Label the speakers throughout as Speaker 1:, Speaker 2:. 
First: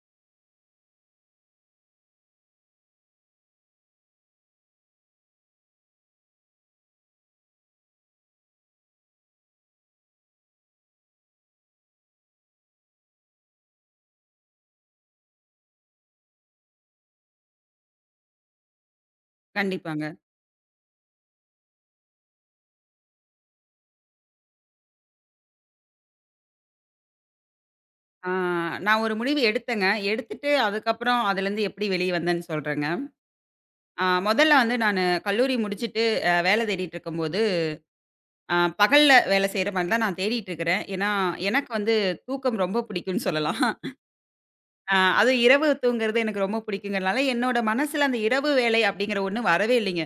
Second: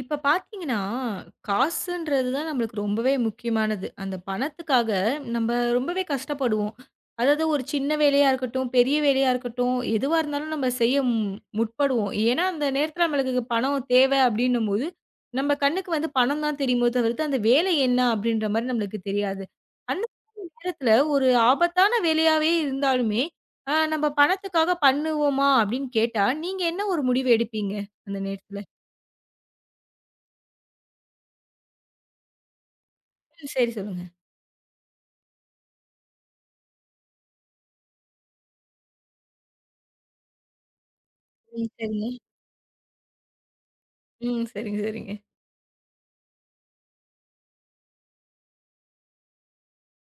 Speaker 1: இப்ப பார்த்தீங்கன்னா, காசுன்றது தான் நம்மளுக்கு ரொம்பவே முக்கியமானது. அந்த பணத்துக்காக நம்ம ரொம்பவே கஷ்டப்படுவோம். அதாவது ஒரு சின்ன வேலையா இருக்கட்டும், பெரிய வேலையா இருக்கட்டும், எதுவா இருந்தாலும் நம்ம செய்ய முற்படுவோம். ஏன்னா, அந்த நேரத்துல நம்மளுக்கு பணம் தேவை அப்டின்னும்போது, நம்ம கண்ணுக்கு வந்து பணம் தான் தெரியுமே தவிர்த்து, அந்த வேலை என்ன அப்டின்ற மாரி நம்மளுக்கு தெரியாது. அந்த
Speaker 2: கண்டிப்பாங்க.
Speaker 1: நேரத்துல ஒரு ஆபத்தான வேலையாவே இருந்தாலுமே, நம்ம பணத்துக்காக பண்ணுவோமா அப்டின்னு கேட்டா, நீங்க என்ன ஒரு முடிவு எடுப்பீங்க அந்த
Speaker 2: ஆ
Speaker 1: நேரத்துல?
Speaker 2: நான் ஒரு முடிவு எடுத்தேங்க. எடுத்துட்டு அதுக்கப்புறம் அதுலருந்து எப்படி வெளிய வந்தேன்னு சொல்றேங்க.
Speaker 1: ம். சரி சொல்லுங்க.
Speaker 2: மொதல்ல வந்து நானு கல்லூரி முடிச்சுட்டு வேலை தேடிட்டு இருக்கும்போது, அ பகல்ல வேலை செய்ற மாரி தான் நான் தேடிட்டு இருக்கிறேன். ஏன்னா,
Speaker 1: ம்.
Speaker 2: எனக்கு வந்து
Speaker 1: சரிங்க.
Speaker 2: தூக்கம் ரொம்ப பிடிக்கும்னு சொல்லலாம்.
Speaker 1: ம். சரிங்க, சரிங்க.
Speaker 2: அதுவும் இரவு தூங்குறது எனக்கு ரொம்ப பிடிக்குங்கிறனால, என்னோட மனசுல அந்த இரவு வேலை அப்படிங்கிற ஒண்ணு வரவே இல்லைங்க.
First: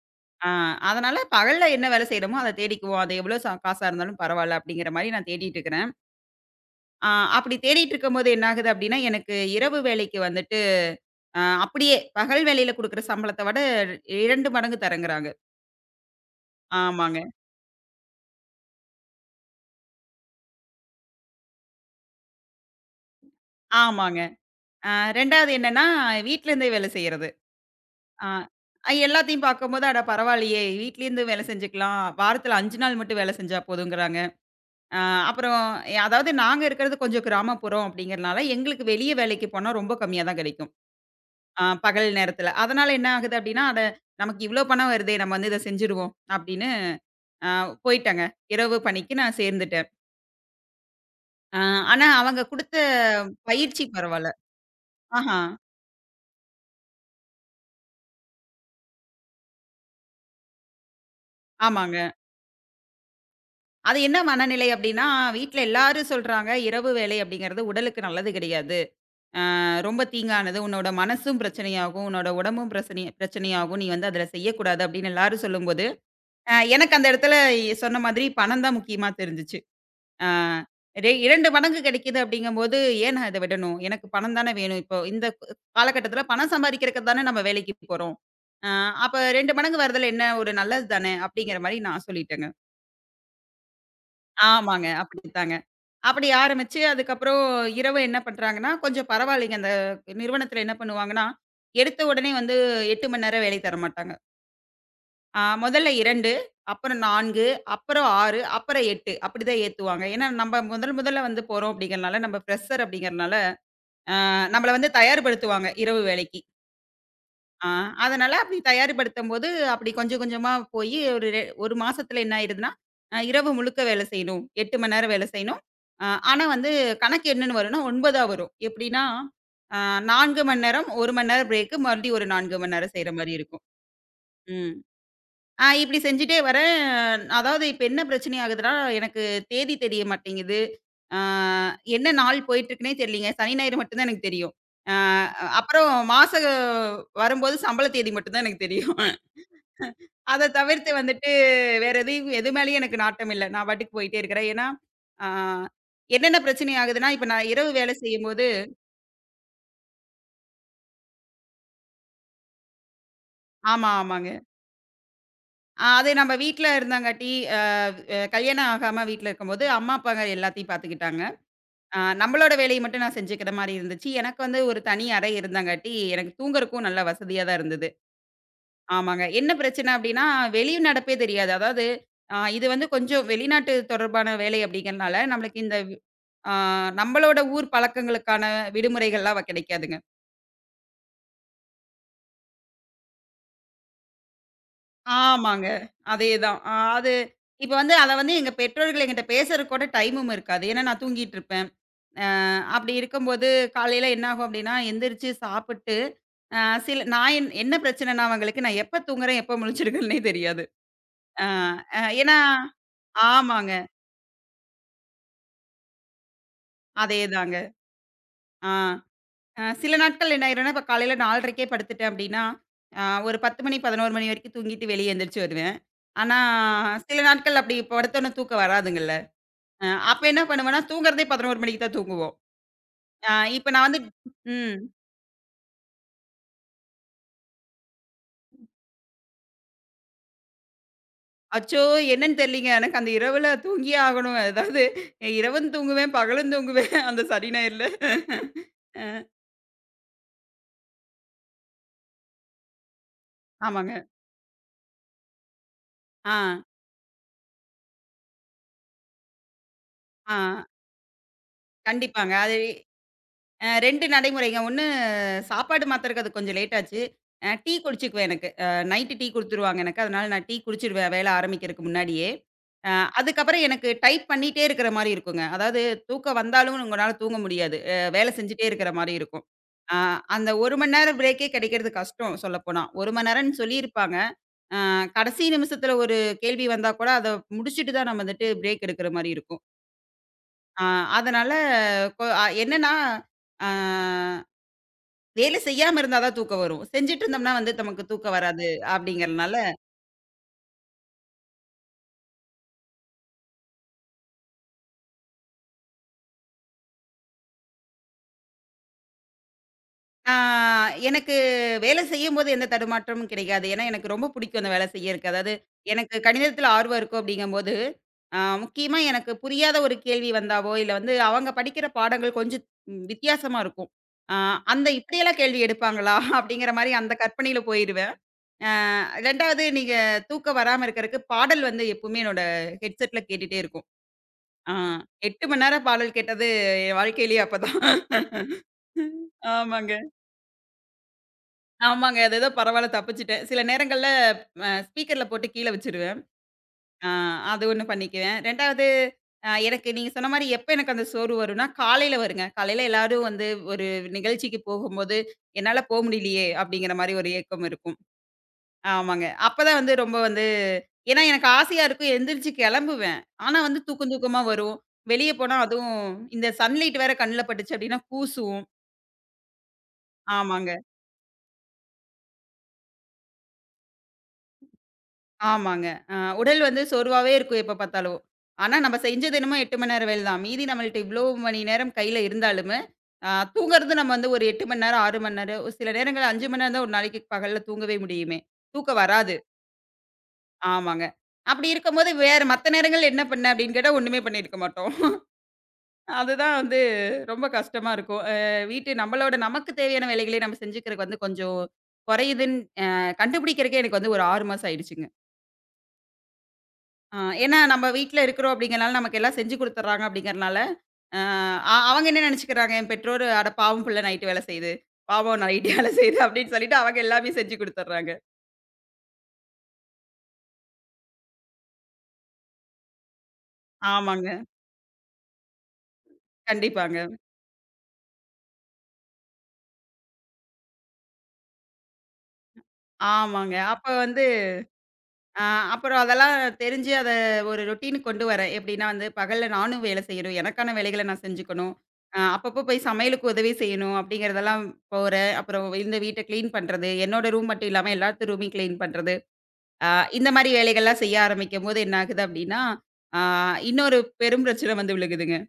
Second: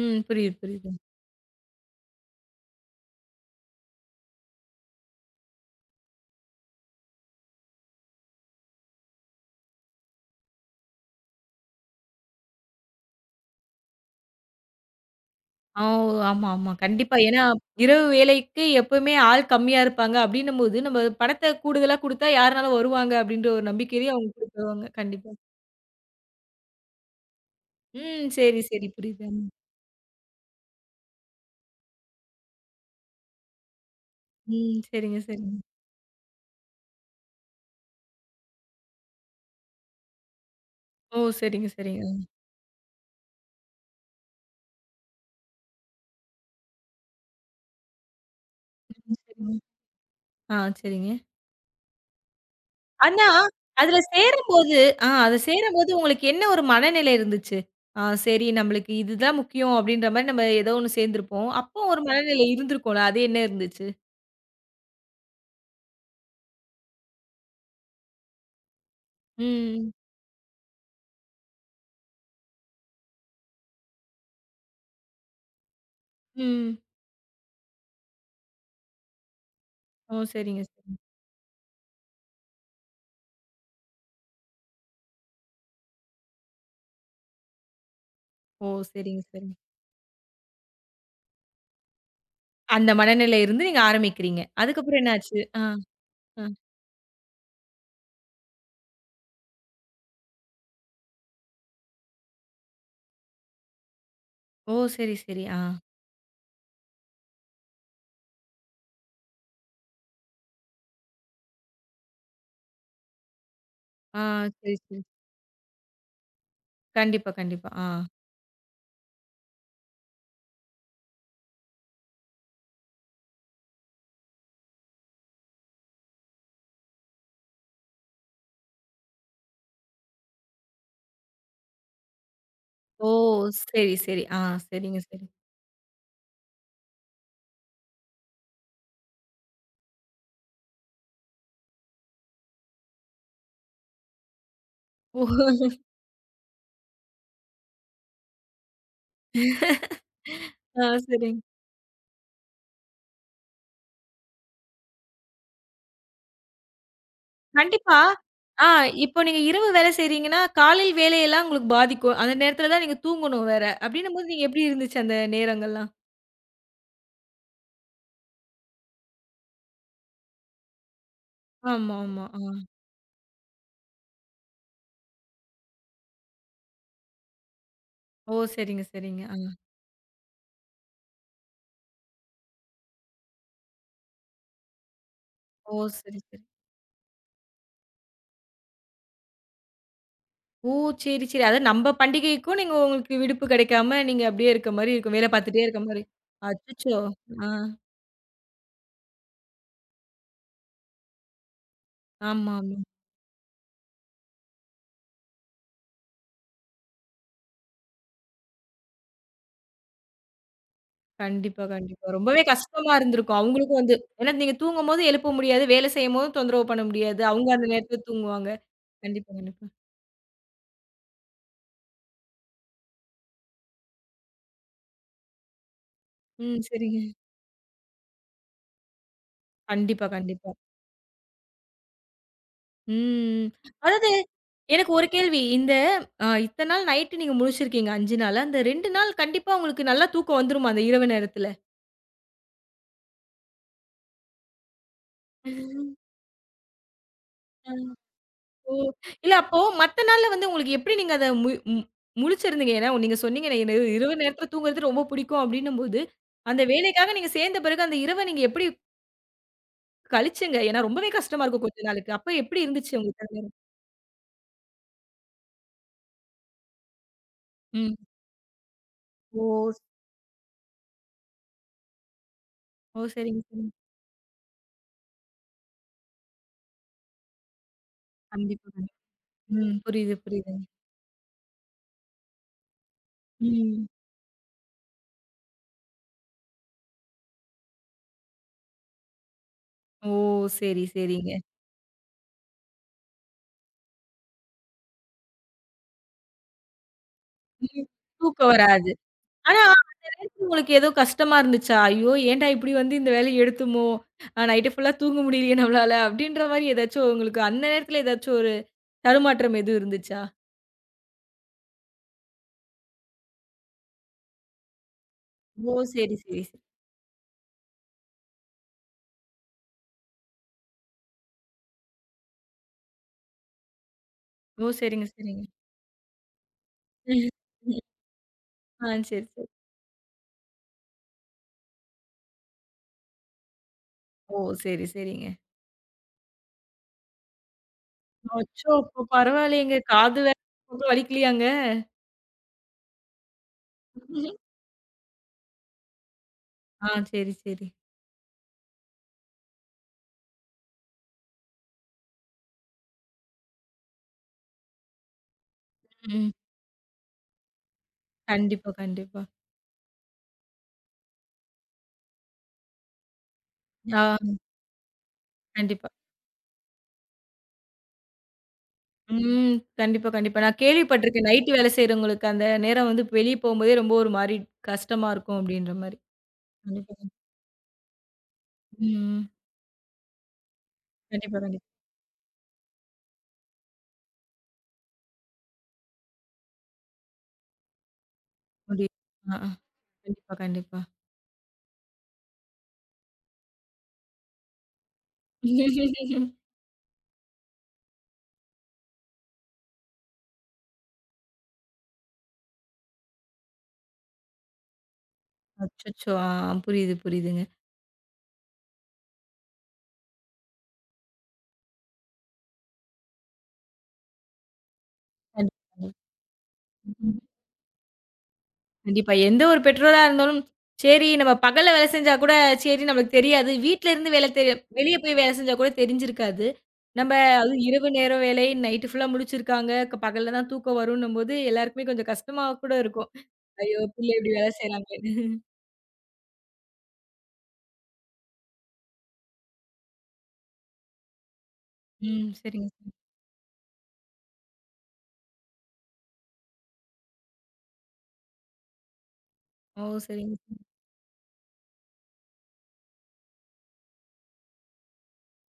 Speaker 1: ம்.
Speaker 2: ஆ
Speaker 1: புரியுது, புரியுது.
Speaker 2: அதனால பகல்ல என்ன வேலை செய்றோமோ அத தேடிக்குவோம். அது எவ்வளோ காசா இருந்தாலும் பரவால்ல அப்படிங்கிற மாரி நான் தேடிட்டு இருக்கிறேன். ஆ அப்படி தேடிட்டு இருக்கும்போது என்ன ஆகுது அப்படின்னா, எனக்கு இரவு வேலைக்கு வந்துட்டு அப்படியே பகல் வேலையில குடுக்குற சம்பளத்த விட 2 மடங்கு தரேங்கிறாங்க.
Speaker 1: ஆ, ஓ! ஆமா, ஆமா. கண்டிப்பா.
Speaker 2: ஆமாங்க,
Speaker 1: ஏன்னா, இரவு வேலைக்கு எப்பவுமே ஆள் கம்மியா இருப்பாங்க அப்டின்னும்போது, நம்ம பணத்த கூடுதலா குடுத்தா யாருனாலும் வருவாங்க அப்டின்ற ஒரு நம்பிக்கையிலயே
Speaker 2: ஆமாங்க.
Speaker 1: அவங்க குடுத்துருவாங்க.
Speaker 2: அ
Speaker 1: கண்டிப்பா.
Speaker 2: 2வது என்னன்னா, வீட்ல இருந்தே வேலை செய்யறது. அ
Speaker 1: ம். சரி, சரி. புரியுது.
Speaker 2: எல்லாத்தையும் பார்க்கும்போது, அட பரவாயில்லையே! வீட்லேருந்து வேலை செஞ்சுக்கலாம். வாரத்துல 5 நாள் மட்டும் வேலை செஞ்சா போதுங்கிறாங்க.
Speaker 1: ம்.
Speaker 2: அ
Speaker 1: சரிங்க, சரிங்க.
Speaker 2: அப்புறம் அதாவது நாங்க இருக்கிறது கொஞ்சம் கிராமப்புறம் அப்படிங்கிறனால, எங்களுக்கு வெளிய வேலைக்கு போனா ரொம்ப கம்மியா தான் கிடைக்கும்.
Speaker 1: ஓ! சரிங்க,
Speaker 2: பகல்
Speaker 1: சரிங்க.
Speaker 2: நேரத்துல. அதனால என்ன ஆகுது அப்படின்னா, அட நமக்கு இவ்ளோ பணம் வருதே! நம்ம வந்து இத செஞ்சுருவோம் அப்படின்னு அ போயிட்டேங்க. இரவு
Speaker 1: ம்.
Speaker 2: பணிக்கு நான்
Speaker 1: சரிங்க.
Speaker 2: சேர்ந்துட்டேன்.
Speaker 1: ஆ, சரிங்க.
Speaker 2: ஆ, ஆனா அவங்க குடுத்த
Speaker 1: ஆனா,
Speaker 2: பயிற்சி
Speaker 1: அதுல
Speaker 2: பரவால்ல.
Speaker 1: சேரும்போது,
Speaker 2: ஆஹா.
Speaker 1: அதுல சேரும்போது உங்களுக்கு என்ன ஒரு மனநிலை இருந்துச்சு? ஆ, சரி, நம்மளுக்கு இதுதான் முக்கியம் அப்டின்ற மாரி நம்ம ஏதோ ஒண்ணு சேர்ந்திருப்போம். அப்போ ஒரு
Speaker 2: ஆமாங்க.
Speaker 1: மனநிலை இருந்திருக்கும்ல. அது என்ன இருந்துச்சு?
Speaker 2: அது என்ன மனநிலை அப்டின்னா, வீட்ல எல்லாரும் சொல்றாங்க, "இரவு வேலை அப்படிங்கிறது உடலுக்கு நல்லது கிடையாது. ஆ
Speaker 1: ம்,
Speaker 2: ரொம்ப தீங்கானது. உன்னோட மனசும் பிரச்சனையாகும். உன்னோட உடம்பும் பிரச்சனையாகும். நீ வந்து அதில செய்யக்கூடாது." அப்படின்னு எல்லாரும் சொல்லும்போது,
Speaker 1: ம்.
Speaker 2: எனக்கு அந்த இடத்துல சொன்ன மாதிரி பணம் தான் முக்கியமா தெரிஞ்சுச்சு.
Speaker 1: ஓ!
Speaker 2: ஆ
Speaker 1: சரிங்க, சரிங்க.
Speaker 2: ரெ 2 மடங்கு கிடைக்குது அப்படிங்கும்போது, ஏன் நான் இத விடணும்? எனக்கு பணம் தானே வேணும். இப்போ இந்த காலகட்டத்தில பணம் சம்பாதிக்கிறதுக்கு தானே நம்ம வேலைக்கு போறோம்.
Speaker 1: ஓ!
Speaker 2: ஆ அப்ப
Speaker 1: சரிங்க,
Speaker 2: 2
Speaker 1: சரிங்க.
Speaker 2: மடங்கு வரதுல என்ன ஒரு நல்லது தானே அப்படிங்கிற மாரி நான் சொல்லிட்டேங்க.
Speaker 1: அந்த மனநிலை இருந்து நீங்க ஆரம்பிக்கிறீங்க.
Speaker 2: ஆமாங்க.
Speaker 1: அதுக்கப்புறம் என்னாச்சு?
Speaker 2: அப்படித்தாங்க.
Speaker 1: ஆ,
Speaker 2: அப்படி
Speaker 1: ஆ.
Speaker 2: ஆரம்பிச்சு அதுக்கப்புறம் இரவு என்ன பண்றாங்கன்னா, கொஞ்சம் பரவாயில்லைங்க. அந்த நிறுவனத்தில என்ன பண்ணுவாங்கன்னா, எடுத்த உடனே வந்து 8 மணி நேரம் வேலை தர மாட்டாங்க.
Speaker 1: ஓ! சரி, சரி. ஆ,
Speaker 2: முதல்ல 2, அப்புறம் 4, அப்புறம் 6, அப்புறம் 8 அப்படிதான் ஏத்துவாங்க. ஏன்னா, நம்ம முதல் முதல்ல வந்து போறோம் அப்படிங்கிறனால, நம்ம ஃப்ரெஷர் அப்படிங்கிறனால, ஆ
Speaker 1: ஆ. சரி,
Speaker 2: நம்மள வந்து
Speaker 1: சரி.
Speaker 2: தயார்படுத்துவாங்க இரவு வேலைக்கு.
Speaker 1: கண்டிப்பா,
Speaker 2: ஆ
Speaker 1: கண்டிப்பா. ஆ.
Speaker 2: அதனால அப்படி தயார்படுத்தும்போது, அப்படி கொஞ்சம் கொஞ்சமா போயி ஒரு ரெ 1 மாசத்துல என்ன ஆயிருதுன்னா, இரவு முழுக்க வேலை செய்யணும். 8 மணி நேரம் வேலை செய்யணும். அ ஆனா வந்து கணக்கு என்னன்னு வரும்ன்னா, 9ஆ வரும். எப்படின்னா, ஆ 4 மணி நேரம், 1 மணி நேரம் பிரேக் மறுபடியும் ஒரு 4 மணி நேரம்
Speaker 1: ஓ!
Speaker 2: செய்ற மாரி இருக்கும்.
Speaker 1: சரி, சரி. ஆ,
Speaker 2: ம்.
Speaker 1: சரிங்க, சரி.
Speaker 2: இப்படி செஞ்சுட்டே வரேன். அதாவது இப்ப என்ன பிரச்சனை ஆகுதுன்னா, எனக்கு தேதி தெரிய மாட்டேங்குது. ஆ என்ன நாள் போயிட்டுருக்குன்னே தெரியலங்க. சனி, ஞாயிறு மட்டும் தான் எனக்கு தெரியும். ஆ
Speaker 1: ஓ!
Speaker 2: அப்புறம் மாச வரும்போது சம்பள தேதி மட்டும் தான் எனக்கு தெரியும். அத
Speaker 1: ஆ,
Speaker 2: தவிர்த்து வந்துட்டு
Speaker 1: சரிங்க.
Speaker 2: வேற எதையும் எது மேலயும் எனக்கு நாட்டம் இல்ல. நான் பாட்டுக்கு போயிட்டே இருக்கிறேன். ஏன்னா, ஆ என்னென்ன பிரச்சனை ஆகுதுன்னா, இப்ப நான் இரவு வேலை
Speaker 1: கண்டிப்பா.
Speaker 2: செய்யும்போது
Speaker 1: ஆ, இப்போ நீங்க இரவு வேலை செய்றீங்கன்னா, காலையில் வேலையெல்லாம் உங்களுக்கு பாதிக்கும். அந்த நேரத்தில தான் நீங்க தூங்கணும் வேற.
Speaker 2: ஆமா, ஆமாங்க.
Speaker 1: அப்படின்னும்போது நீங்க எப்படி இருந்துச்சு அந்த நேரங்கள்லாம்?
Speaker 2: அது நம்ம வீட்ல இருந்தாங்காட்டி, கல்யாணம் ஆகாம வீட்ல இருக்கும்போது, அம்மா, அப்பாங்க எல்லாத்தையும் பார்த்துக்கிட்டாங்க.
Speaker 1: ஆமா, ஆமா. ஆ.
Speaker 2: நம்மளோட வேலைய மட்டும் நான் செஞ்சுக்கிற மாரி இருந்துச்சு. எனக்கு வந்து ஒரு தனி அறை இருந்தங்காட்டி, எனக்கு தூங்குறக்கும் நல்ல வசதியா தான் இருந்தது.
Speaker 1: ஓ! சரிங்க, சரிங்க.
Speaker 2: ஆமாங்க. என்ன
Speaker 1: ஆ.
Speaker 2: பிரச்சனை அப்டின்னா, வெளி நடப்பே தெரியாது. அதாவது இது வந்து கொஞ்சம் வெளிநாட்டு தொடர்பான வேலை அப்படிங்கிறனால, நம்மளுக்கு
Speaker 1: ஓ!
Speaker 2: இந்த
Speaker 1: சரி, சரி.
Speaker 2: அ நம்மளோட ஊர் பழக்கங்களுக்கான விடுமுறைகள்லாம் கிடைக்காதுங்க.
Speaker 1: ஓ! சரி, சரி. அதாவது நம்ப பண்டிகைக்கும் நீங்க உங்களுக்கு விடுப்பு கிடைக்காம, நீங்க அப்படியே இருக்க மாரி இருக்கும். வேலை பார்த்துட்டே
Speaker 2: ஆமாங்க.
Speaker 1: இருக்க மாரி.
Speaker 2: அதேதான்.
Speaker 1: அச்சச்சோ!
Speaker 2: அது
Speaker 1: ஆ.
Speaker 2: இப்ப வந்து அத வந்து எங்க பெற்றோர்கள் என்கிட்ட பேசுறதுக்கு கூட டைமும் இருக்காது. ஏன்னா நான் தூங்கிட்டு இருப்பேன்.
Speaker 1: ஆமாமா.
Speaker 2: அப்படி இருக்கும்போது காலையில என்னாகும் அப்படின்னா, எந்திரிச்சு சாப்பிட்டு, அ சில நான் என் என்ன பிரச்சனைன்னா அவங்களுக்கு, நான் எப்ப தூங்குறேன், எப்ப முழிச்சிருக்கேன்னே தெரியாது. அ
Speaker 1: கண்டிப்பா,
Speaker 2: அ
Speaker 1: கண்டிப்பா.
Speaker 2: ஏன்னா
Speaker 1: ரொம்பவே கஷ்டமா இருந்திருக்கும்.
Speaker 2: ஆமாங்க.
Speaker 1: அவங்களுக்கும் வந்து, ஏன்னா நீங்க தூங்கும்போது எழுப்ப முடியாது. வேலை செய்யும்போது தொந்தரவு பண்ண முடியாது. அவங்க
Speaker 2: அதேதாங்க.
Speaker 1: அந்த நேரத்துல தூங்குவாங்க.
Speaker 2: ஆ
Speaker 1: கண்டிப்பா,
Speaker 2: அ
Speaker 1: கண்டிப்பா.
Speaker 2: சில நாட்கள் என்ன ஆயிரும்னா, இப்ப காலையில 4:30க்கே படுத்துட்டேன் அப்படின்னா, அ ஒரு 10 மணி, 11 மணி வரைக்கும் தூங்கிட்டு வெளிய எந்திரிச்சு வருவேன். ஆனா,
Speaker 1: ம். சரிங்க.
Speaker 2: சில நாட்கள் அப்படி படுத்தோனே தூக்கம் வராதுங்கல்ல. அ
Speaker 1: கண்டிப்பா,
Speaker 2: அப்ப என்ன
Speaker 1: கண்டிப்பா.
Speaker 2: பண்ணுவேன்னா, தூங்குறதே 11 மணிக்கு தான் தூங்குவோம். அ
Speaker 1: ம்.
Speaker 2: இப்ப நான் வந்து
Speaker 1: அதாவது
Speaker 2: ம்.
Speaker 1: எனக்கு ஒரு கேள்வி. இந்த இத்தன நாள் நைட்டு நீங்க முழிச்சிருக்கீங்க 5 நாளா. அந்த 2 நாள் கண்டிப்பா உங்களுக்கு நல்லா தூக்கம் வந்துருமா அந்த இரவு நேரத்துல?
Speaker 2: அச்சோ! என்னன்னு தெரியலங்க. எனக்கு அந்த இரவுல தூங்கியே ஆகணும். அதாவது இரவும் தூங்குவேன், பகலும் தூங்குவேன். அந்த சனி ஞாயிறுல.
Speaker 1: ஓ!
Speaker 2: அ
Speaker 1: இல்ல அப்போ மத்த நாள்ல வந்து உங்களுக்கு எப்படி நீங்க அத மு மு முழிச்சிருந்தீங்க? ஏன்னா நீங்க சொன்னீங்க எனக்கு
Speaker 2: ஆமாங்க.
Speaker 1: இரவு நேரத்தில தூங்குறது ரொம்ப பிடிக்கும் அப்படின்னும்போது,
Speaker 2: ஆ,
Speaker 1: அந்த வேலைக்காக நீங்க சேர்ந்த பிறகு அந்த இரவ நீங்க எப்படி
Speaker 2: ஆ.
Speaker 1: கழிச்சீங்க? ஏன்னா ரொம்பவே கஷ்டமா இருக்கும் கொஞ்ச நாளுக்கு. அப்ப
Speaker 2: கண்டிப்பாங்க. அது
Speaker 1: எப்படி இருந்துச்சு உங்களுக்கு அந்த நேரம்?
Speaker 2: 2 நடைமுறைங்க. ஒண்ணு சாப்பாடு மாத்துறக்கு அது கொஞ்சம் லேட் ஆச்சு. டீ
Speaker 1: ம்.
Speaker 2: குடிச்சுக்குவேன் எனக்கு. நைட்டு டீ
Speaker 1: ஓ!
Speaker 2: குடுத்துருவாங்க எனக்கு. அதனால நான் டீ குடிச்சுருவேன் வேலை ஆரம்பிக்கிறதுக்கு முன்னாடியே. அ
Speaker 1: ஓ! சரிங்க,
Speaker 2: அதுக்கப்புறம்
Speaker 1: சரிங்க.
Speaker 2: எனக்கு டைப் பண்ணிட்டே இருக்கிற மாரி இருக்குங்க. அதாவது தூக்கம் வந்தாலும் உங்களால தூங்க முடியாது. வேலை செஞ்சுட்டே
Speaker 1: கண்டிப்பா,
Speaker 2: இருக்கிற
Speaker 1: கண்டிப்பா.
Speaker 2: மாரி இருக்கும்.
Speaker 1: ம்.
Speaker 2: அ
Speaker 1: புரியுது,
Speaker 2: அந்த
Speaker 1: புரியுதுங்க.
Speaker 2: 1 மணி நேரம் பிரேக்கே கிடைக்கிறது கஷ்டம் சொல்லப்போனா. 1 மணி நேரம்ன்னு
Speaker 1: ம்.
Speaker 2: சொல்லியிருப்பாங்க. அ கடைசி நிமிஷத்துல ஒரு கேள்வி வந்தா கூட அத முடிச்சுட்டு தான் நம்ம வந்துட்டு பிரேக் எடுக்கிற மாரி இருக்கும்.
Speaker 1: ஓ!
Speaker 2: அ
Speaker 1: சரி, சரிங்க.
Speaker 2: அதனால கொ அ என்னன்னா, அ வேலை செய்யாம இருந்தா தான் தூக்கம் வரும். செஞ்சுட்டு இருந்தோம்னா வந்து
Speaker 1: ம்.
Speaker 2: நமக்கு தூக்கம்
Speaker 1: தூக்கம்
Speaker 2: வராது
Speaker 1: வராது.
Speaker 2: அப்படிங்கிறனால,
Speaker 1: ஆனா உங்களுக்கு ஏதோ கஷ்டமா இருந்துச்சா? ஐயோ! ஏன்டா இப்படி வந்து இந்த வேலைய எடுத்தோமோ! நைட்டு ஃபுல்லா தூங்க முடியலையே நம்மளால. அப்படின்ற மாரி ஏதாச்சும் உங்களுக்கு அந்த நேரத்துல ஏதாச்சும் ஒரு தடுமாற்றம் எதுவும் இருந்துச்சா?
Speaker 2: ஆ எனக்கு வேலை செய்யும்போது எந்த தடுமாற்றமும் கிடைக்காது. ஏன்னா, எனக்கு ரொம்ப பிடிக்கும் அந்த வேலை செய்யறக்கு. அதாவது
Speaker 1: ஓ! சரி,
Speaker 2: எனக்கு
Speaker 1: சரி, சரி.
Speaker 2: கணிதத்தில ஆர்வம் இருக்கும் அப்படிங்கும்போது, முக்கியமா எனக்கு புரியாத ஒரு கேள்வி வந்தாவோ, இல்ல வந்து அவங்க படிக்கிற பாடங்கள் கொஞ்சம் வித்தியாசமா இருக்கும். ஆ
Speaker 1: ஓ!
Speaker 2: அந்த
Speaker 1: சரிங்க,
Speaker 2: இப்படியெல்லாம்
Speaker 1: சரிங்க.
Speaker 2: கேள்வி எடுப்பாங்களா? அப்படிங்கிற மாரி அந்த கற்பனையில போயிருவேன். ஆ
Speaker 1: ஆ, சரி, சரி.
Speaker 2: 2வது நீங்க தூக்கம் வராம இருக்கறக்கு பாடல் வந்து எப்பவுமே என்னோட ஹெட்செட்ல கேட்டுட்டே இருக்கும்.
Speaker 1: ஓ!
Speaker 2: ஆ
Speaker 1: சரி, சரிங்க.
Speaker 2: 8 மணி நேரம் பாடல் கேட்டது என் வாழ்க்கையிலயே அப்பதான்.
Speaker 1: அச்சோ! அப்ப பரவாயில்லையேங்க.
Speaker 2: ஆமாங்க.
Speaker 1: காது வேற ரொம்ப வலிக்கலையாங்க?
Speaker 2: ஆமாங்க. அது ஏதோ பரவால்ல தப்பிச்சுட்டேன். சில நேரங்கள்ல ஸ்பீக்கர்ல போட்டு கீழ வச்சுருவேன்.
Speaker 1: ஆ,
Speaker 2: ஆ
Speaker 1: சரி,
Speaker 2: அது
Speaker 1: சரி.
Speaker 2: ஒண்ணு பண்ணிக்குவேன். 2வது எனக்கு நீங்க சொன்ன மாரி எப்ப எனக்கு அந்த சோர்வு வரும்னா, காலையில வருங்க. காலையில எல்லாரும் வந்து ஒரு நிகழ்ச்சிக்கு போகும்போது, என்னால போ
Speaker 1: ம்.
Speaker 2: முடியலையே! அப்படிங்கிற மாரி ஒரு ஏக்கம் இருக்கும்.
Speaker 1: கண்டிப்பா, கண்டிப்பா.
Speaker 2: ஆமாங்க. அப்பதான் வந்து ரொம்ப வந்து ஏன்னா எனக்கு ஆசையா இருக்கும். எந்திரிச்சு கெளம்புவேன். ஆனா வந்து தூக்கம்
Speaker 1: ஆ,
Speaker 2: தூக்கமா வரும். வெளிய போனா
Speaker 1: கண்டிப்பா.
Speaker 2: அதுவும் இந்த சன்லைட் வேற கண்ல பட்டுச்சு அப்டின்னா கூசும்.
Speaker 1: ம். கண்டிப்பா, கண்டிப்பா. நான்
Speaker 2: ஆமாங்க,
Speaker 1: கேள்விப்பட்டுருக்கேன். நைட் வேலை செய்றவங்களுக்கு அந்த நேரம் வந்து வெளிய போம்போதே ரொம்ப ஒரு மாரி கஷ்டமா இருக்கும் அப்டின்ற
Speaker 2: ஆமாங்க.
Speaker 1: மாரி.
Speaker 2: அ உடல் வந்து
Speaker 1: கண்டிப்பா.
Speaker 2: சோர்வாவே இருக்கும் எப்ப பார்த்தாலும். ஆனா நம்ம
Speaker 1: ம்.
Speaker 2: செஞ்சது என்னமோ 8 மணி நேர வேலை தான். மீதி நம்மள்ட்ட இவ்ளோ
Speaker 1: கண்டிப்பா,
Speaker 2: மணி
Speaker 1: கண்டிப்பா.
Speaker 2: நேரம் கையில இருந்தாலுமே, அ தூங்குறது நம்ம வந்து ஒரு 8 மணி நேரம், 6 மணி நேரம், ஒரு சில நேரங்கள்ல 5 மணி நேரம் தான் ஒரு நாளைக்கு பகல்ல தூங்கவே முடியுமே!
Speaker 1: முடியும்.
Speaker 2: தூக்கம்
Speaker 1: ஆ,
Speaker 2: வராது.
Speaker 1: ஆ. கண்டிப்பா, கண்டிப்பா.
Speaker 2: ஆமாங்க. அப்டி இருக்கும்போது வேற மத்த நேரங்கள்ல என்ன பண்ண அப்டின்னு கேட்டா ஒண்ணுமே பண்ணியிருக்க மாட்டோம். அதுதான் வந்து ரொம்ப கஷ்டமா இருக்கும். வீட்டு நம்மளோட நமக்கு தேவையான வேலைகளே நம்ம செஞ்சுக்கிறக்கு வந்து கொஞ்சம் குறையுதுன்னு கண்டுபிடிக்கிறக்கே எனக்கு வந்து ஒரு 6 மாசம் ஆயிடுச்சுங்க.
Speaker 1: அச்சச்சோ! ஆ, புரியுது,
Speaker 2: அ
Speaker 1: புரியுதுங்க.
Speaker 2: ஏன்னா நம்ம வீட்ல இருக்கிறோம் அப்படிங்கிறனால நமக்கு எல்லாம் செஞ்சு குடுத்துடுறாங்க அப்படிங்கிறனால, அ அ அவங்க என்ன நினைச்சுக்கிறாங்க, என் பெற்றோர் "அட பாவம் புள்ள நைட்டு வேலை செய்யுது. பாவம் நைட்டு
Speaker 1: கண்டிப்பா.
Speaker 2: வேலை செய்யுது" அப்படின்னு சொல்லிட்டு அவங்க
Speaker 1: ம்.
Speaker 2: எல்லாமே செஞ்சு குடுத்துடுறாங்க.
Speaker 1: கண்டிப்பா. எந்த ஒரு பெற்றோரா இருந்தாலும், சரி நம்ம பகல்ல வேலை செஞ்சா கூட, சரி நம்மளுக்கு தெரியாது. வீட்ல இருந்து வேலை
Speaker 2: ஆமாங்க.
Speaker 1: தெரி, வெளிய போய் வேலை செஞ்சா கூட தெரிஞ்சிருக்காது. நம்ம
Speaker 2: கண்டிப்பாங்க.
Speaker 1: அதுவும் இரவு நேர வேலை, நைட்டு ஃபுல்லா முழிச்சிருக்காங்க. க பகல்ல தான் தூக்கம் வருன்னும்போது, எல்லாருக்குமே கொஞ்சம் கஷ்டமா கூட இருக்கும்.
Speaker 2: ஆமாங்க.
Speaker 1: ஐயோ!
Speaker 2: அப்ப
Speaker 1: பிள்ளை
Speaker 2: வந்து
Speaker 1: இப்படி வேலை செய்றாங்களேன்னு.
Speaker 2: ஆ, அப்புறம் அதெல்லாம் தெரிஞ்சு அத ஒரு ரொட்டீனுக்கு கொண்டு வரேன். எப்படின்னா வந்து, பகல்ல நானும் வேலை செய்யணும். எனக்கான வேலைகள நான் செஞ்சுக்கணும்.
Speaker 1: ம்.
Speaker 2: அப்பப்போ
Speaker 1: சரிங்க
Speaker 2: போய்
Speaker 1: சார்.
Speaker 2: சமையலுக்கு உதவி செய்யணும் அப்படிங்கிறதெல்லாம் போறேன். அப்புறம் இந்த வீட்ட கிளீன் பண்றது, என்னோட ரூம் மட்டும் இல்லாம எல்லாத்து ரூமையும் கிளீன் பண்றது.
Speaker 1: ஓ!
Speaker 2: அ இந்த
Speaker 1: சரிங்க
Speaker 2: மாரி
Speaker 1: சார்.
Speaker 2: வேலைகள்லாம் செய்ய ஆரம்பிக்கும்போது என்ன ஆகுது அப்படின்னா, ஆ இன்னொரு பெரும் பிரச்சனை வந்து விழுகுதுங்க.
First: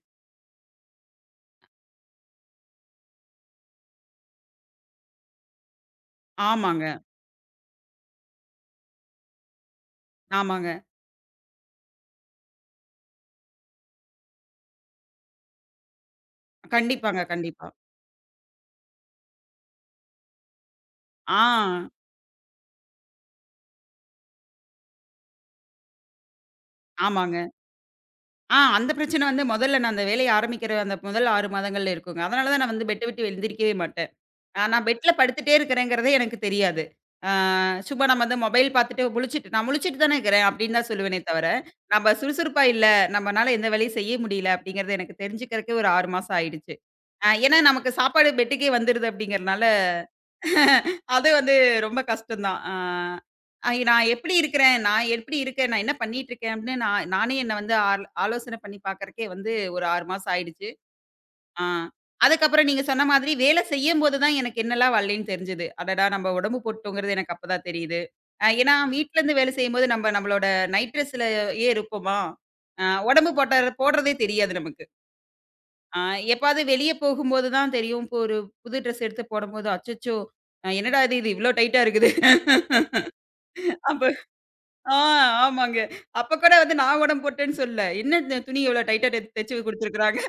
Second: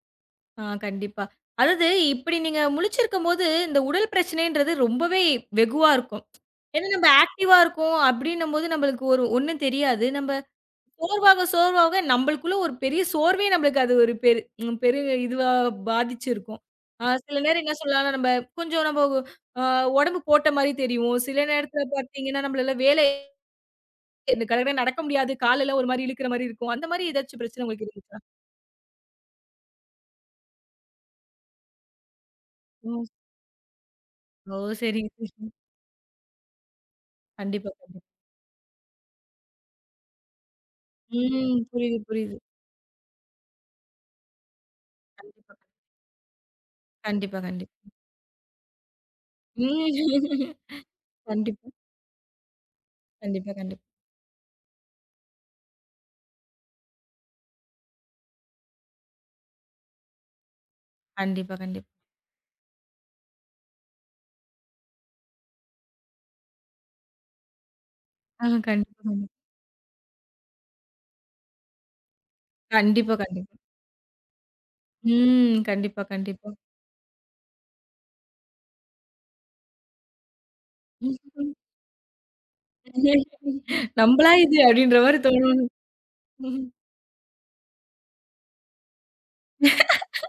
Speaker 1: ஆ, கண்டிப்பா. அதாவது இப்படி நீங்க முழிச்சிருக்கும்போது, இந்த உடல் பிரச்சனைன்றது ரொம்பவே வெகுவா இருக்கும்.
Speaker 2: ஆமாங்க,
Speaker 1: ஏன்னா நம்ம ஆக்டிவா இருக்கோம் அப்படின்னும்போது, நம்மளுக்கு ஒரு ஒண்ணும் தெரியாது. நம்ம
Speaker 2: ஆமாங்க.
Speaker 1: சோர்வாக, சோர்வாக நம்பளுக்குள்ள ஒரு பெரிய சோர்வே நம்மளுக்கு அது ஒரு பெரிய இதுவா பாதிச்சிருக்கும்.
Speaker 2: கண்டிப்பாங்க,
Speaker 1: சில நேரம்
Speaker 2: கண்டிப்பா.
Speaker 1: என்ன சொல்லலாம் நம்ம கொஞ்சம் நம்ம அ உடம்பு போட்ட மாரி தெரியும். சில
Speaker 2: ஆ,
Speaker 1: நேரத்துல பார்த்தீங்கன்னா, நம்மளால வேலை இந்த கடகடன்னு நடக்க முடியாது. காலெல்லாம் ஒரு மாரி இழுக்கிற மாரி இருக்கும். அந்த மாரி ஏதாச்சும்
Speaker 2: ஆமாங்க.
Speaker 1: பிரச்சனை உங்களுக்கு இருந்துச்சா?
Speaker 2: அந்த பிரச்சனை வந்து முதல்ல நான் அந்த வேலைய ஆரம்பிக்கிற அந்த முதல் 6 மாதங்கள்ல இருக்குங்க. அதனால தான் நான் வந்து
Speaker 1: ஓ!
Speaker 2: பெட்ட விட்டு எழுந்திரிக்கவே மாட்டேன்.
Speaker 1: ஓ!
Speaker 2: நான் பெட்ல
Speaker 1: சரிங்க, சரிங்க.
Speaker 2: படுத்துட்டே இருக்கிறேங்கிறதே எனக்கு தெரியாது. ஆ
Speaker 1: கண்டிப்பா, கண்டிப்பா.
Speaker 2: சும்மா நம்ம வந்து மொபைல் பார்த்துட்டு நான் முழிச்சுட்டு தானே இருக்கிறேன் அப்படின்னு தான் சொல்லுவேனே தவிர,
Speaker 1: ம். புரியுது,
Speaker 2: நம்ம
Speaker 1: புரியுது.
Speaker 2: சுறுசுறுப்பா இல்ல, நம்மனால எந்த வேலையும் செய்ய முடியல அப்படிங்கிறது எனக்கு
Speaker 1: கண்டிப்பா,
Speaker 2: தெரிஞ்சுக்கிறதுக்கே ஒரு 6 மாசம் ஆயிடுச்சு.
Speaker 1: கண்டிப்பா,
Speaker 2: ஏன்னா நமக்கு
Speaker 1: கண்டிப்பா.
Speaker 2: சாப்பாடு பெட்டுக்கே வந்துருது அப்படிங்கிறனால,
Speaker 1: ம்.
Speaker 2: அது வந்து
Speaker 1: கண்டிப்பா,
Speaker 2: ரொம்ப கஷ்டம் தான். ஆ
Speaker 1: கண்டிப்பா,
Speaker 2: ஐ
Speaker 1: கண்டிப்பா.
Speaker 2: நான் எப்படி இருக்கிறேன்? நான் எப்படி இருக்கேன்? நான் என்ன பண்ணிட்டு இருக்கேன்? அப்படின்னு நான் நானே என்ன வந்து ஆலோசனை பண்ணி பார்க்கறக்கே வந்து ஒரு 6 மாசம் ஆயிடுச்சு.
Speaker 1: கண்டிப்பா,
Speaker 2: ஆ.
Speaker 1: கண்டிப்பா.
Speaker 2: அதுக்கப்புறம் நீங்க சொன்ன மாதிரி வேலை செய்யும்போது தான் எனக்கு என்னலாம் வரலைன்னு தெரிஞ்சது. அடடா! நம்ம உடம்பு போட்டோங்கிறது எனக்கு அப்பதான் தெரியுது.
Speaker 1: ஆ,
Speaker 2: ஏன்னா
Speaker 1: கண்டிப்பா, கண்டிப்பா.
Speaker 2: வீட்லருந்து வேலை செய்யும்போது நம்ம நம்மளோட நைட் ட்ரெஸ்லயே இருப்போமா? அ
Speaker 1: கண்டிப்பா,
Speaker 2: உடம்பு
Speaker 1: கண்டிப்பா.
Speaker 2: போடுறதே தெரியாது நமக்கு.
Speaker 1: ம். கண்டிப்பா,
Speaker 2: அ
Speaker 1: கண்டிப்பா.
Speaker 2: எப்பாவது வெளிய போகும்போது தான் தெரியும். இப்போ ஒரு புது ட்ரெஸ் எடுத்து போடும்போது, அச்சச்சோ! என்னடா இது? இது இவ்ளோ டைட்டா இருக்குது. அப்ப
Speaker 1: நம்பளா இது
Speaker 2: ஆ
Speaker 1: அப்படின்ற மாரி தோணும்.
Speaker 2: ஆமாங்க. அப்ப கூட வந்து நான் உடம்பு போட்டேன்னு சொல்லல. என்ன இந்த துணி இவ்ளோ டைட்டா தைச்சு குடுத்துருக்காங்க.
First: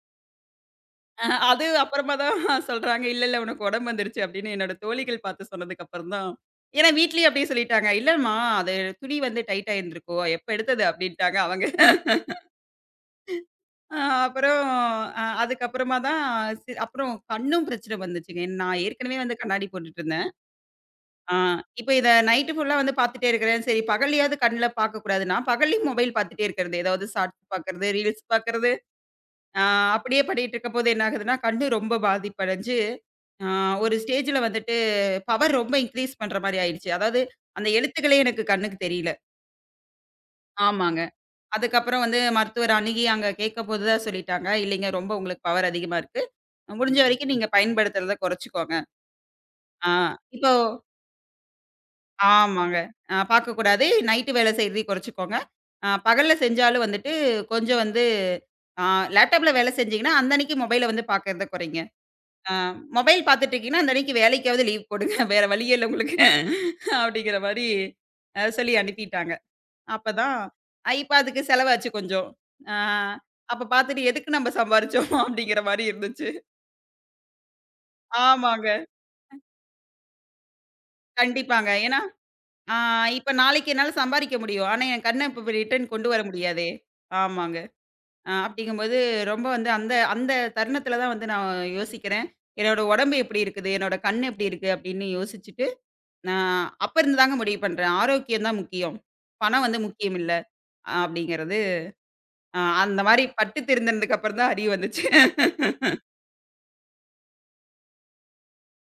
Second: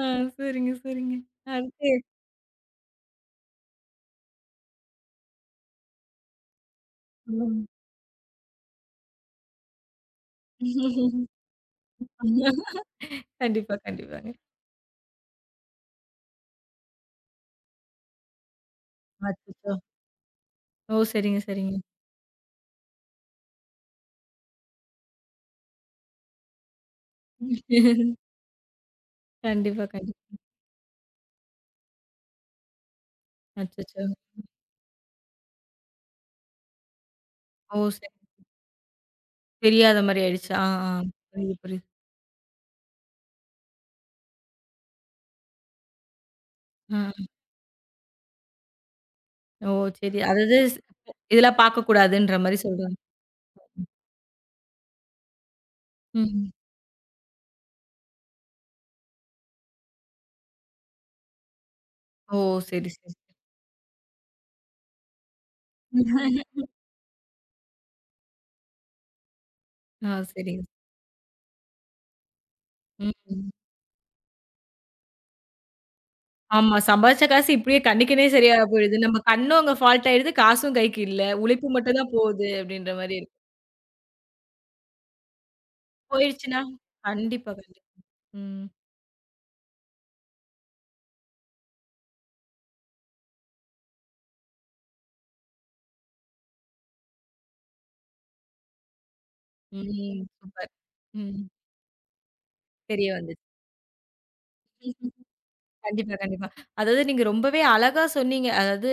Speaker 1: ஆ, சரிங்க, சரிங்க.
Speaker 2: அது
Speaker 1: அடுத்து
Speaker 2: அப்புறமா தான் சொல்றாங்க. "இல்ல, இல்ல உனக்கு உடம்பு வந்துருச்சு" அப்படின்னு என்னோட தோழிகள் பார்த்து சொன்னதுக்கு அப்புறம் தான் ஏன்னா வீட்லயும் அப்படியே
Speaker 1: ம்.
Speaker 2: சொல்லிட்டாங்க. "இல்லம்மா அது துணி வந்து டைட் ஆயிருந்திருக்கும். எப்ப எடுத்தது?" அப்படின்ட்டாங்க அவங்க.
Speaker 1: கண்டிப்பா,
Speaker 2: அ
Speaker 1: கண்டிப்பாங்க.
Speaker 2: அப்புறம் அதுக்கப்புறமா தான் அப்புறம் கண்ணும் பிரச்சனை வந்துச்சுங்க. நான் ஏற்கனவே வந்து கண்ணாடி
Speaker 1: அச்சச்சோ!
Speaker 2: போட்டுட்டு இருந்தேன்.
Speaker 1: ஓ!
Speaker 2: ஆ
Speaker 1: சரிங்க, சரிங்க.
Speaker 2: இப்ப இத நைட் ஃபுல்லா வந்து பார்த்துட்டே இருக்கிறேன். சரி பகல்லையாவது கண்ல பார்க்கக்கூடாதுன்னா, பகல்லையும் மொபைல் பார்த்துட்டே இருக்கிறது. ஏதாவது ஷார்ட்ஸ் பார்க்கறது, ரீல்ஸ் பார்க்கறது, அ
Speaker 1: கண்டிப்பா,
Speaker 2: அப்படியே
Speaker 1: கண்டிப்பா.
Speaker 2: பண்ணிட்டு இருக்கும்போது என்ன ஆகுதுன்னா, கண்ணு ரொம்ப பாதிப்படைஞ்சு ஆ ஒரு
Speaker 1: அச்சச்சோ!
Speaker 2: ஸ்டேஜ்ல வந்துட்டு பவர் ரொம்ப இன்கிரீஸ் பண்ற மாரி ஆயிடுச்சு. அதாவது அந்த
Speaker 1: ஓ! சரி.
Speaker 2: எழுத்துக்களே எனக்கு கண்ணுக்கு தெரியல.
Speaker 1: தெரியாத மாரி ஆயிடுச்சு. ஆ, ஆ.
Speaker 2: ஆமாங்க.
Speaker 1: புரியுது, புரியுது.
Speaker 2: அதுக்கப்புறம் வந்து மருத்துவர் அணுகி அங்க கேட்கம்போது தான் சொல்லிட்டாங்க, இல்லைங்க ரொம்ப உங்களுக்கு பவர் அதிகமா இருக்கு. முடிஞ்ச
Speaker 1: ஆ.
Speaker 2: வரைக்கும் நீங்க பயன்படுத்துறத குறைச்சுக்கோங்க.
Speaker 1: ஓ!
Speaker 2: ஆ
Speaker 1: சரி.
Speaker 2: இப்போ
Speaker 1: அதாவது இதெல்லாம் பார்க்கக்கூடாதுன்ற மாரி
Speaker 2: ஆமாங்க.
Speaker 1: சொல்றாங்க.
Speaker 2: பார்க்கக்கூடாது. நைட்டு வேலை செய்றதையும் குறைச்சுக்கோங்க. பகல்ல
Speaker 1: ம்.
Speaker 2: செஞ்சாலும் வந்துட்டு கொஞ்சம் வந்து ஆ லேப்டாப்ல வேலை செஞ்சீங்கன்னா, அந்த அன்னைக்கு மொபைல வந்து பார்க்கறத குறைங்க.
Speaker 1: ஓ!
Speaker 2: ஆ
Speaker 1: சரி, சரி.
Speaker 2: மொபைல் பார்த்துட்டு இருக்கீங்கன்னா, அந்த அன்னைக்கு வேலைக்காவது லீவ் போடுங்க. வேற வழியே இல்ல உங்களுக்கு. அப்படிங்கிற மாரி சொல்லி அனுப்பிட்டாங்க.
Speaker 1: ஆ,
Speaker 2: அப்பதான்
Speaker 1: சரிங்க.
Speaker 2: இப்ப அதுக்கு செலவாச்சு கொஞ்சம். ஆ
Speaker 1: ம்.
Speaker 2: அப்ப பார்த்துட்டு எதுக்கு நம்ம சம்பாரிச்சோம் அப்படிங்கிற மாரி இருந்துச்சு.
Speaker 1: ஆமா. சம்பாதிச்ச காசு இப்படியே கண்ணுக்குன்னே சரியா
Speaker 2: ஆமாங்க.
Speaker 1: போயிடுது. நம்ம கண்ணும் அங்க ஃபால்ட் ஆயிடுது. காசும் கைக்கு இல்ல. உழைப்பு
Speaker 2: கண்டிப்பாங்க.
Speaker 1: மட்டும்
Speaker 2: ஏன்னா,
Speaker 1: தான் போகுது
Speaker 2: ஆ
Speaker 1: அப்படின்ற மாரி
Speaker 2: இப்ப
Speaker 1: இருக்கு.
Speaker 2: நாளைக்கு என்னால சம்பாரிக்க முடியும். ஆனா, என் கண்ண இப்ப ரிட்டர்ன் கொண்டு வர
Speaker 1: போயிடுச்சுன்னா
Speaker 2: முடியாதே.
Speaker 1: கண்டிப்பா,
Speaker 2: ஆமாங்க.
Speaker 1: கண்டிப்பா. ம்.
Speaker 2: அப்படிங்கும்போது ரொம்ப வந்து அந்த அந்த தருணத்தில தான் வந்து நான் யோசிக்கிறேன். என்னோட உடம்பு எப்படி இருக்குது? என்னோட கண் எப்படி இருக்கு? அப்படின்னு யோசிச்சுட்டு நான் அப்ப இருந்து தாங்க முடிவு பண்றேன். ஆரோக்கியம் தான் முக்கியம். பணம் வந்து முக்கியம்
Speaker 1: ம்.
Speaker 2: இல்ல.
Speaker 1: சூப்பர். ம்.
Speaker 2: அப்படிங்கிறது அந்த
Speaker 1: தெரிய
Speaker 2: மாரி
Speaker 1: வந்துச்சு.
Speaker 2: பட்டு தெரிந்ததுக்கு அப்புறம் தான் அறிவு வந்துச்சு.
Speaker 1: கண்டிப்பா, கண்டிப்பா. அதாவது நீங்க ரொம்பவே அழகா சொன்னீங்க. அதாவது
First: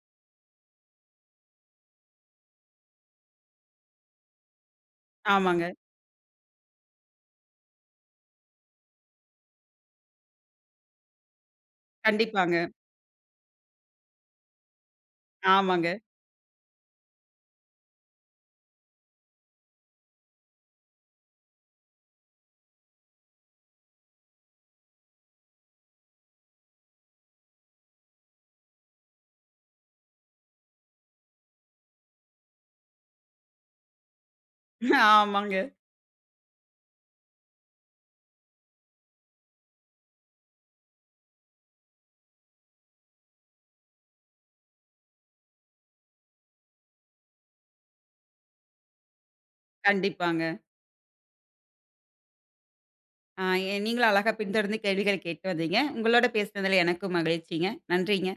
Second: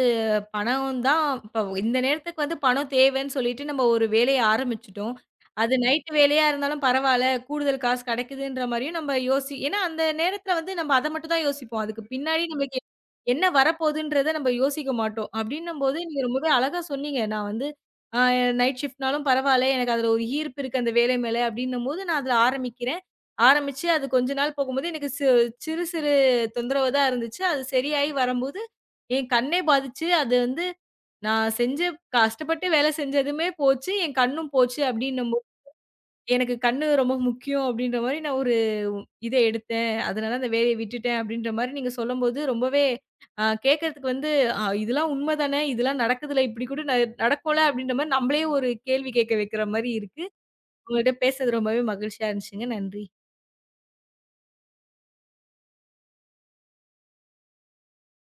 Speaker 1: பணம் தான் இப்ப இந்த நேரத்துக்கு வந்து பணம் தேவைன்னு சொல்லிட்டு நம்ம ஒரு வேலைய ஆரம்பிச்சுட்டோம்.
Speaker 2: ஆமாங்க.
Speaker 1: அது ம். நைட் வேலையா இருந்தாலும் பரவால்ல. கூடுதல் காசு கிடைக்குதுன்ற மாரியும் நம்ம யோசி, ஏன்னா அந்த நேரத்துல வந்து நம்ம அத மட்டும் தான் யோசிப்போம். அதுக்கு பின்னாடி ம்.
Speaker 2: கண்டிப்பாங்க.
Speaker 1: நம்மளுக்கு என்ன வரப்போகுதுன்றத நம்ம யோசிக்க மாட்டோம்.
Speaker 2: ஆமாங்க.
Speaker 1: அப்டின்னும்போது நீங்க ரொம்பவே அழகா சொன்னீங்க. நான் வந்து அ நைட் ஷிஃப்ட்னாலும் பரவால்ல. எனக்கு அதுல ஒரு ஈர்ப்பு இருக்கு அந்த வேலை மேல அப்டின்னும்போது நான் அதுல ஆரம்பிக்கிறேன். ஆரம்பிச்சு அது கொஞ்ச நாள் போகும்போது எனக்கு சிறு சிறு தொந்தரவு தான் இருந்துச்சு. அது சரியாயி வரம்போது, என் கண்ணே பாதிச்சு. அது வந்து நான் செஞ்ச கஷ்டப்பட்டு வேலை செஞ்சதுமே போச்சு. என் கண்ணும் போச்சு அப்டின்னும்போது,
Speaker 2: ஆமாங்க.
Speaker 1: எனக்கு கண்ணு ரொம்ப முக்கியம் அப்டின்ற மாரி நான் ஒரு இத எடுத்தேன். அதனால அந்த வேலைய விட்டுட்டேன் அப்டின்ற மாரி நீங்க சொல்லும்போது ரொம்பவே கேட்கறதுக்கு வந்து, "ஆ இதெல்லாம் உண்ம தானே! இதெல்லாம் நடக்குதுல, இப்டி கூட நடக்கும்ல" அப்டின்ற மாரி நம்மளே ஒரு கேள்வி கேட்க வைக்கிற மாரி இருக்கு.
Speaker 2: கண்டிப்பாங்க.
Speaker 1: உங்கள்ட்ட பேசுனது ரொம்பவே மகிழ்ச்சியா இருந்துச்சுங்க. நன்றி.
Speaker 2: அ நீங்களும் அழகா பின்தொடர்ந்து கேள்விகள் கேட்டு வந்தீங்க. உங்களோட பேசினதுல எனக்கும் மகிழ்ச்சிங்க. நன்றிங்க.